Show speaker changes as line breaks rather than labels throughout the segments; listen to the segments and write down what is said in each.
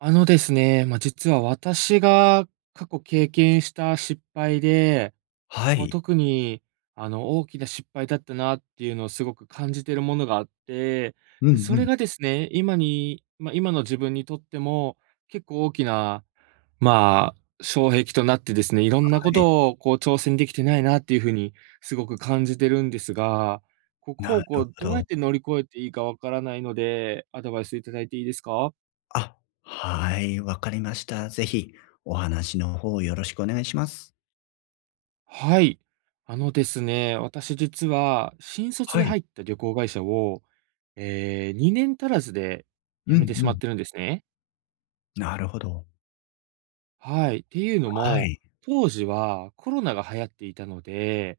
あのですね、まあ、実は私が過去経験した失敗で、
は
まあ、
い。
特に、大きな失敗だったなっていうのをすごく感じてるものがあって、
うん
で、そ
う
れ
ん。
がですね、今にまあ、今の自分にとっても結構大きな、まあ、障壁となってですね、いろんな
は
こ
い、
とをこう挑戦できてないなっていうふうにすごく感じてるんですが、ここ
な
をこ
る
う
ほ
どうやっ
ど。
て乗り越えていいかわからないので、アドバイスいただいていいですか？
あ、はい、わかりました。ぜひお話の方よろしくお願いします。
はい。あのですね、私実は新卒
は
で
い。
入った旅行会社を、2年足らずで
う
辞め
ん
てし
う
まっ
ん。
てるんですね。
なるほど。
はい。っていうの
は
も、
い。
当時はコロナが流行っていたので、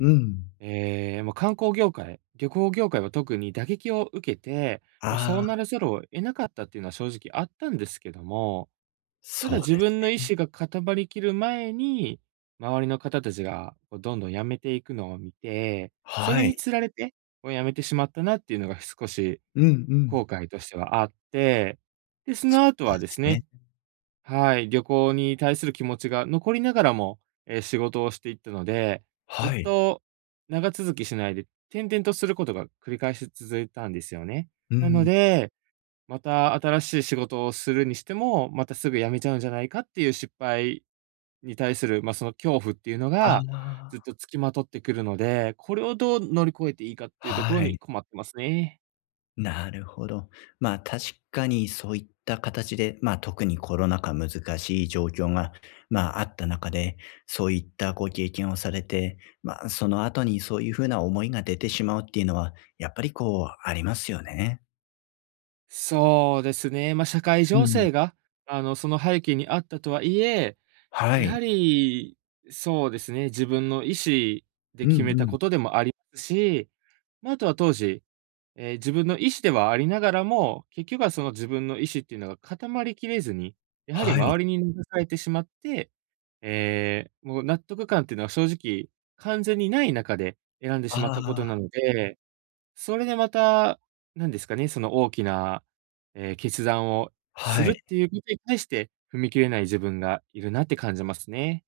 うん。
まあ、観光業界、旅行業界は特に打撃を受けて、まあ、そう
あ
なら
あ、
ざるを得なかったっていうのは正直あったんですけども、た
そ
だ
う
自
です
分の意
ね。
志が固まりきる前に、周りの方たちがこうどんどん辞めていくのを見て、そ
は
れに
い。
つられて、こう辞めてしまったなっていうのが少し
うんうん。
後悔としてはあって、で、その
そ
後
うで
はです
す
ね、
ね。
はい、旅行に対する気持ちが残りながらも、仕事をしていったので、ずっ
はい。
と長続きしないで、転々とすることが繰り返し続いたんですよね。
う
なの
ん。
で、また新しい仕事をするにしても、またすぐ辞めちゃうんじゃないかっていう失敗に対する、まあ、その恐怖っていうの
あ
が、ずっ
あ、
と付きまとってくるので、これをどう乗り越えていいかっていうところ
は
に
い。
困ってますね。
なるほど。まあ確かにそういった形で、まあ特にコロナ禍難しい状況が、まああった中で、そういったご経験をされて、まあその後にそういうふうな思いが出てしまうっていうのは、やっぱりこうありますよね。
そうですね、まあ、社会
う
情
ん。
勢が、その背景にあったとはいえ、
は
やは
い。
り、そうですね、自分の意思で
うん
決めた
う
こと
ん。
でもありますし、まあ、あとは当時自分の意思ではありながらも、結局はその自分の意思っていうのが固まりきれずに、やはり
はい。
周りに流されてしまって、もう納得感っていうのは正直完全にない中で選んでしまったこと
ああ、
なので、それでまた、何ですかね、その大きな、決断をす
は
る
い。
っていうことに対して踏み切れない自分がいるなって感じますね。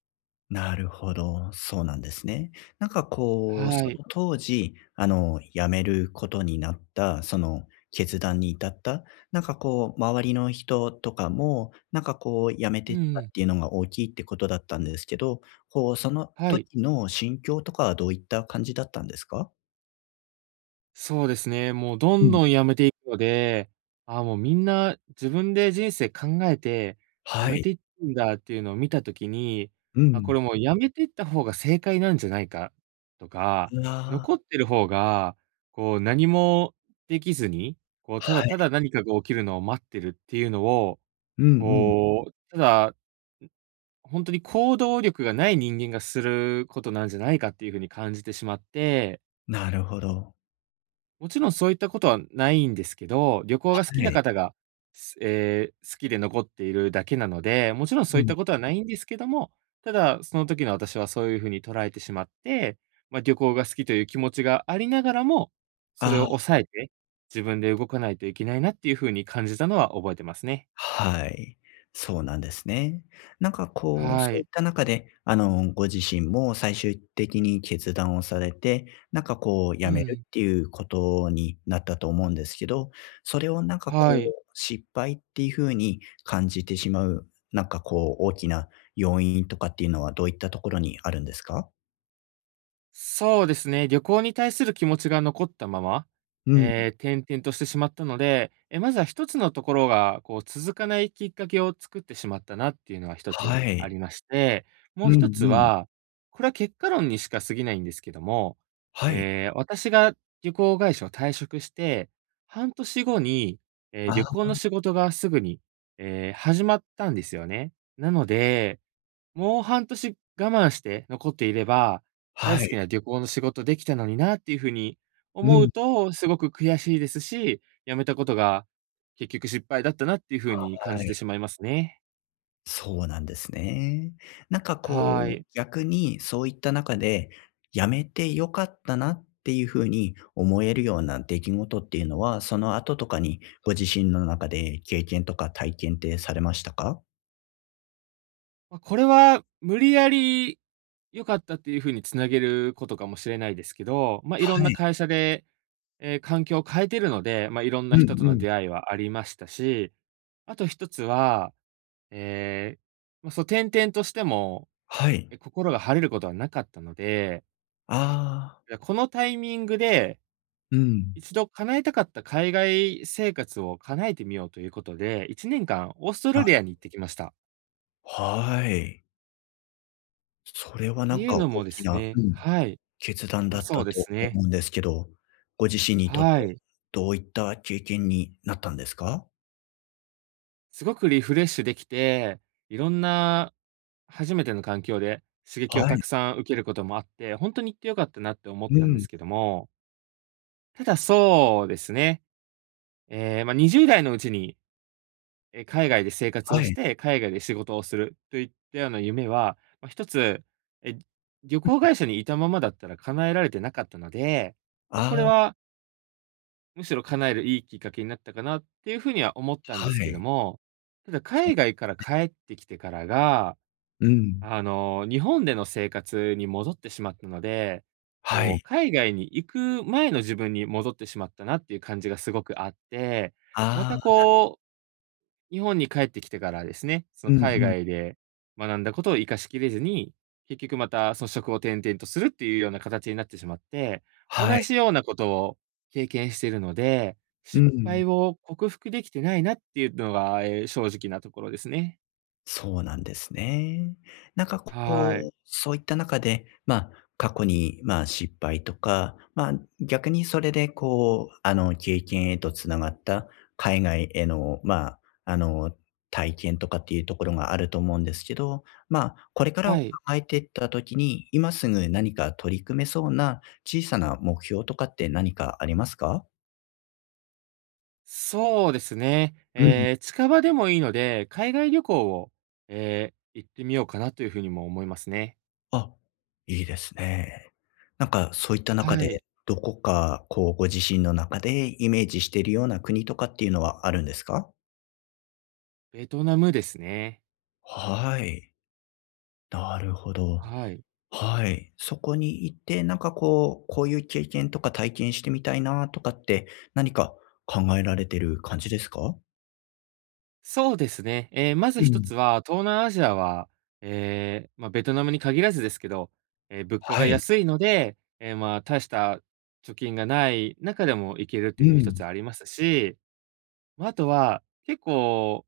なるほど、そうなんですね。なんかこう、
は
そ
い。
の当時、あの、辞めることになった、その決断に至った、なんかこう、周りの人とかも、なんかこう、辞め
う
てった
ん。
っていうのが大きいってことだったんですけど、こう、その
はい。
時の心境とかはどういった感じだったんですか？
そうですね。もうど
う
ん
ん。
どん辞めていくので、ああ、もうみんな自分で人生考えて辞
は
め
い。
ていくんだっていうのを見た時に、
う
あ、こ
ん。
れもう辞めていった方が正解なんじゃないかとか、
うわ、
残ってる方が、こう何もできずに、こうただ
は
ただ
い。
何かが起きるのを待ってるっていうのを、
うんうん。
こう、ただ本当に行動力がない人間がすることなんじゃないかっていうふうに感じてしまって、
なるほど。
もちろんそういったことはないんですけど、旅行
は
が好きな
い。
方が、すえー好きで残っているだけなので、もちろんそ
う
ういっ
ん。
たことはないんですけども、ただ、その時の私はそういうふうに捉えてしまって、まあ、旅行が好きという気持ちがありながらも、それを
ああ。
抑えて、自分で動かないといけないなっていうふうに感じたのは覚えてますね。
はい。そうなんですね。なんかこう、
は
そういっ
い。
た中で、あの、ご自身も最終的に決断をされて、なんかこう
う
辞める
ん。
っていうことになったと思うんですけど、それをなんかこ
は
う、
い。
失敗っていう風に感じてしまう、なんかこう、大きな要因とかっていうのはどういったところにあるんですか？
そうですね、旅行に対する気持ちが残ったまま、
うん。
ええ、転々としてしまったので、まずは一つのところが、こう続かないきっかけを作ってしまったなっていうのは一つ
は
あ
い。
りまして、も
う
う一
ん
つ
うん。
は、これは結果論にしか過ぎないんですけども、
はい。
私が旅行会社を退職して、半年後に、
あ、
旅行の仕事がすぐに、ええ、始まったんですよね。なのでもう半年我慢して残っていれば、大
は
好き
い。
な旅行の仕事できたのになっていう風に
う
思う
ん。
と、すごく悔しいですし、辞めたことが結局失敗だったなっていう風に感
は
じて
い。
しまいますね。
そうなんですね。なんかこ
は
う、
い。
逆にそういった中で、やめてよかったなっていう風に思えるような出来事っていうのは、その後とかにご自身の中で経験とか体験ってされましたか？
ま、これは無理やり良かったっていう風につなげることかもしれないですけど、まあ、いろん
は
な
い。
会社で、環境を変えてるので、まあ、いろん
う
な人と
んう
の
ん。
出会いはありましたし、あと一つは、ええ、まあ、そう、転々としても
はい。
心が晴れることはなかったので、
ああ、
いや、このタイミングで、
うん。
一度叶えたかった海外生活を叶えてみようということで、1年間オースト
な
ラリ
る
アに行ってきました。
はい。それは
って
なん
いう
か大
のもで
き
す
な、
ね、
うん、
はい。
決断だ
あ、
っ
そ
た
うで
と
すね。
思うんですけど、ご自身にとって
は
は
い。
どういった経験になったんですか？
すごくリフレッシュできて、いろんな初めての環境で刺激
は
をた
い。
くさん受けることもあって、ほんとに行って良かったなって思っ
う
たんで
ん。
すけども、ただそうですね、ええ、ま、20代のうちに海外で生活を
は
し
い。
て、海外で仕事をするといったような夢は、まあ、一つ、え、旅行会社にいたままだったら叶えられてなかったので、まあ、これ
ああ、
はむしろ叶えるいいきっかけになったかなっていうふうには思ったん
は
ですけど
い。
も、ただ
そう。
海外から帰ってきてからが、
うん。
日本での生活に戻ってしまったので、
は
こう、
い。
海外に行く前の自分に戻ってしまったなっていう感じがすごくあって、ま
あ
た
あ。
こう日本に帰ってきてからですね、そ
う
の
ん
海
うん。
外で学んだことを活かしきれずに、結局またその職を転々とするっていうような形になってしまって、同
はい。
じようなことを経験しているので、
う
失
ん。
敗を克服できてないなっていうのが、正直なところですね。
そうなんですね。なんかこ
はい。
う、そういった中で、まあ、過去に、まあ、失敗とか、まあ、逆にそれでこう、あの、経験へとつながった海外への、まあ、あの、体験とかっていうところがあると思うんですけど、まあ、これからを
は
考
い。
えていった時に、今すぐ何か取り組めそうな小さな目標とかって何かありますか？
そうですね。
うん。
近場でもいいので、海外旅行を、行ってみようかなというふうにも思いますね。
あ、いいですね。なんかそういった中
はい。
で、どこかこうご自身の中でイメージしているような国とかっていうのはあるんですか？
ベトナムですね。
はい、なるほど。
はい。
はい。そこに行って、なんかこう、こういう経験とか体験してみたいなとかって、何か考えられてる感じですか？
そうですね。まず
う
一
ん。
つは、東南アジアは、ええ、まあ、ベトナムに限らずですけど、物価が
はい。
安いので、ええ、まあ、大した貯金がない中でも行けるっていう
う
のは一
ん。
つありますし、まあ、あとは、結構、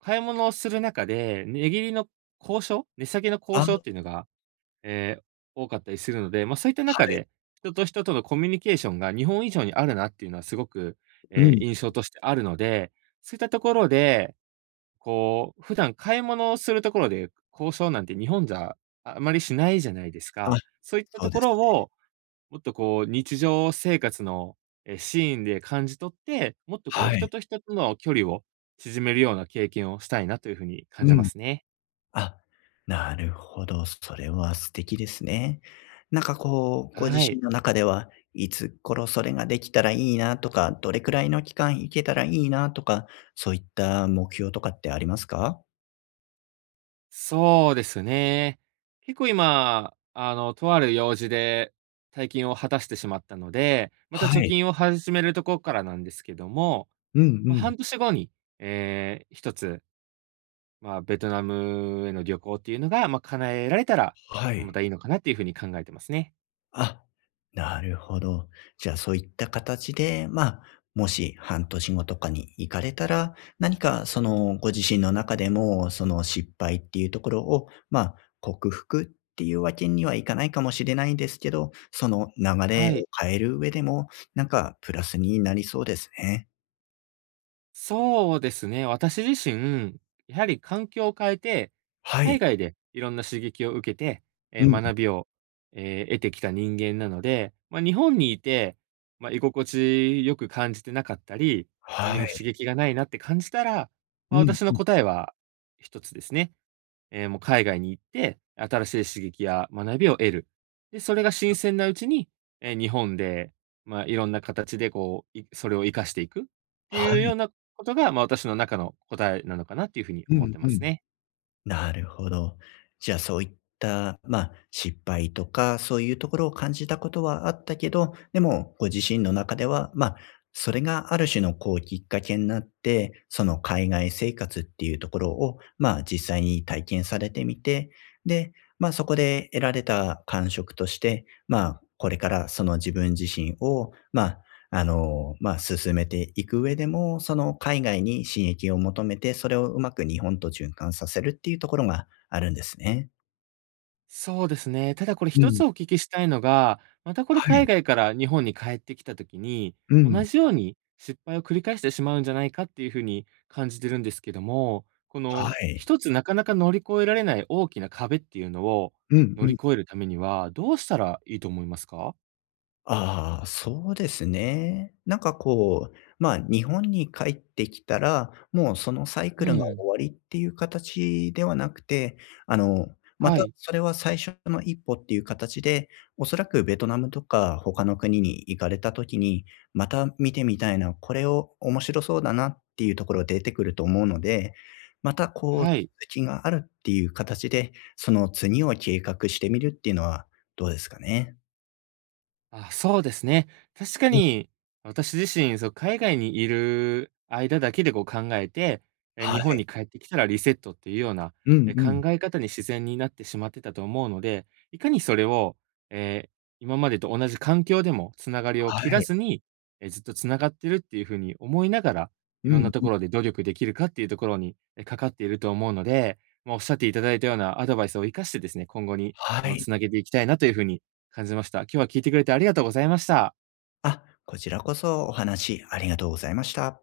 買い物をする中で、値切りの交渉、値下げの
あ、
交渉っ
は
ていうのが、えー多かったりするので、まあ、そういった中
い。
で、人と人とのコミュニケーションが日本以上にあるなっていうのはすごく、
う
ええ、
ん。
印象としてあるので、そういったところでこう、普段買い物をするところで、交渉なんて日本じゃあまりしないじゃないです
あ、
か。そういった
そ
と
うで
ころ
すね。
を、もっとこう、日常生活の、シーンで感じ取って、もっとこう、
は
人
い。
と人との距離を縮めるような経験をしたいなというふうに感
う
じま
ん。
すね。
あ、なるほど、それは素敵ですね。なんかこう、ご自
はい。
身の中では、いつ頃それができたらいいなとか、どれくらいの期間行けたらいいなとか、そういった目標とかってありますか？
そうですね。結構今、とある用事で退金を果たしてしまったので、また
は
貯
い。
金を始めるところからなんですけども、
うんう
まあ、
ん。
半年後に、一つ、まあ、ベトナムへの旅行っていうのが、まあ、叶えられたら、
は
ま
い。
たいいのかなっていうふうに考えてますね。
あ、なるほど。じゃあそういった形で、まあ、もし半年後とかに行かれたら、何かそのご自身の中でも、その失敗っていうところを、まあ、克服っていうわけにはいかないかもしれないですけど、その流
は
れを
い。
変える上でも、なんかプラスになりそうですね。
そうですね、私自身、やはり環境を変えて、
は
海
い。
外でいろんな刺激を受けて、
うん。
学びを、得てきた人間なので、まあ、日本にいて、まあ、居心地よく感じてなかったり、何
は
も刺
い。
激がないなって感じたら、ま
う
あ、
ん
私の
うん。
答えは一つですね。もう海外に行って、新しい刺激や学びを得る。で、それが新鮮なうちに、日本で、まあ、いろんな形でこう、それを活かしていくって
は
いうよ
い。
うなことが、まあ、私の中の答えなのかなっていうふうに
う
思っ
ん
てま
う
す
ん。
ね。
なるほど。じゃあそういった、まあ、失敗とか、そういうところを感じたことはあったけど、でもご自身の中では、まあ、それがある種のこうきっかけになって、その海外生活っていうところを、まあ実際に体験されてみて、で、まあそこで得られた感触として、まあこれからその自分自身を、まああの、まあ、進めていく上でも、その海外に刺激を求めて、それをうまく日本と循環させるっていうところがあるんですね。
そうですね。ただこれ
う
一
ん、
つお聞きしたいのが、またこれ
は
海
い。
外から日本に帰ってきた時に、
う
同
ん。
じように失敗を繰り返してしまうんじゃないかっていうふうに感じてるんですけども、こ
は
の
い。
一つなかなか乗り越えられない大きな壁っていうのを
うん
乗
う
り
ん。
越えるためには、どうしたらいいと思いますか？
ああ、そうですね。なんかこう、まあ、日本に帰ってきたら、もうそのサイク
う
ルが
ん。
終わりっていう形ではなくて、あの、ま
は
た
い。
それは最初の一歩っていう形で、おそらくベトナムとか他の国に行かれた時に、また見てみたいな、これを面白そうだなっていうところ出てくると思うので、またこう続
はい。
きがあるっていう形で、その次を計画してみるっていうのはどうですかね。
あ、そうですね。確か
うん。
に、私自身、そう、海外にいる間だけでこう考えて、
は
日本
い。
に帰ってきたらリセットっていうような、
うんう
考
ん。
え方に自然になってしまってたと思うので、いかにそれを、え、今までと同じ環境でもつながりを
は
切ら
い。
ずに、ずっとつながってるっていう風に思いながら、い
う
ろんな
ん
と
うん。
ころで努力できるかっていうところに、かかっていると思うので、まあ、おっしゃっていただいたようなアドバイスを活かしてですね、今後に、
はい。
なげていきたいなという風に感じました。今日は聞いてくれてありがとうございました。
あ、こちらこそお話ありがとうございました。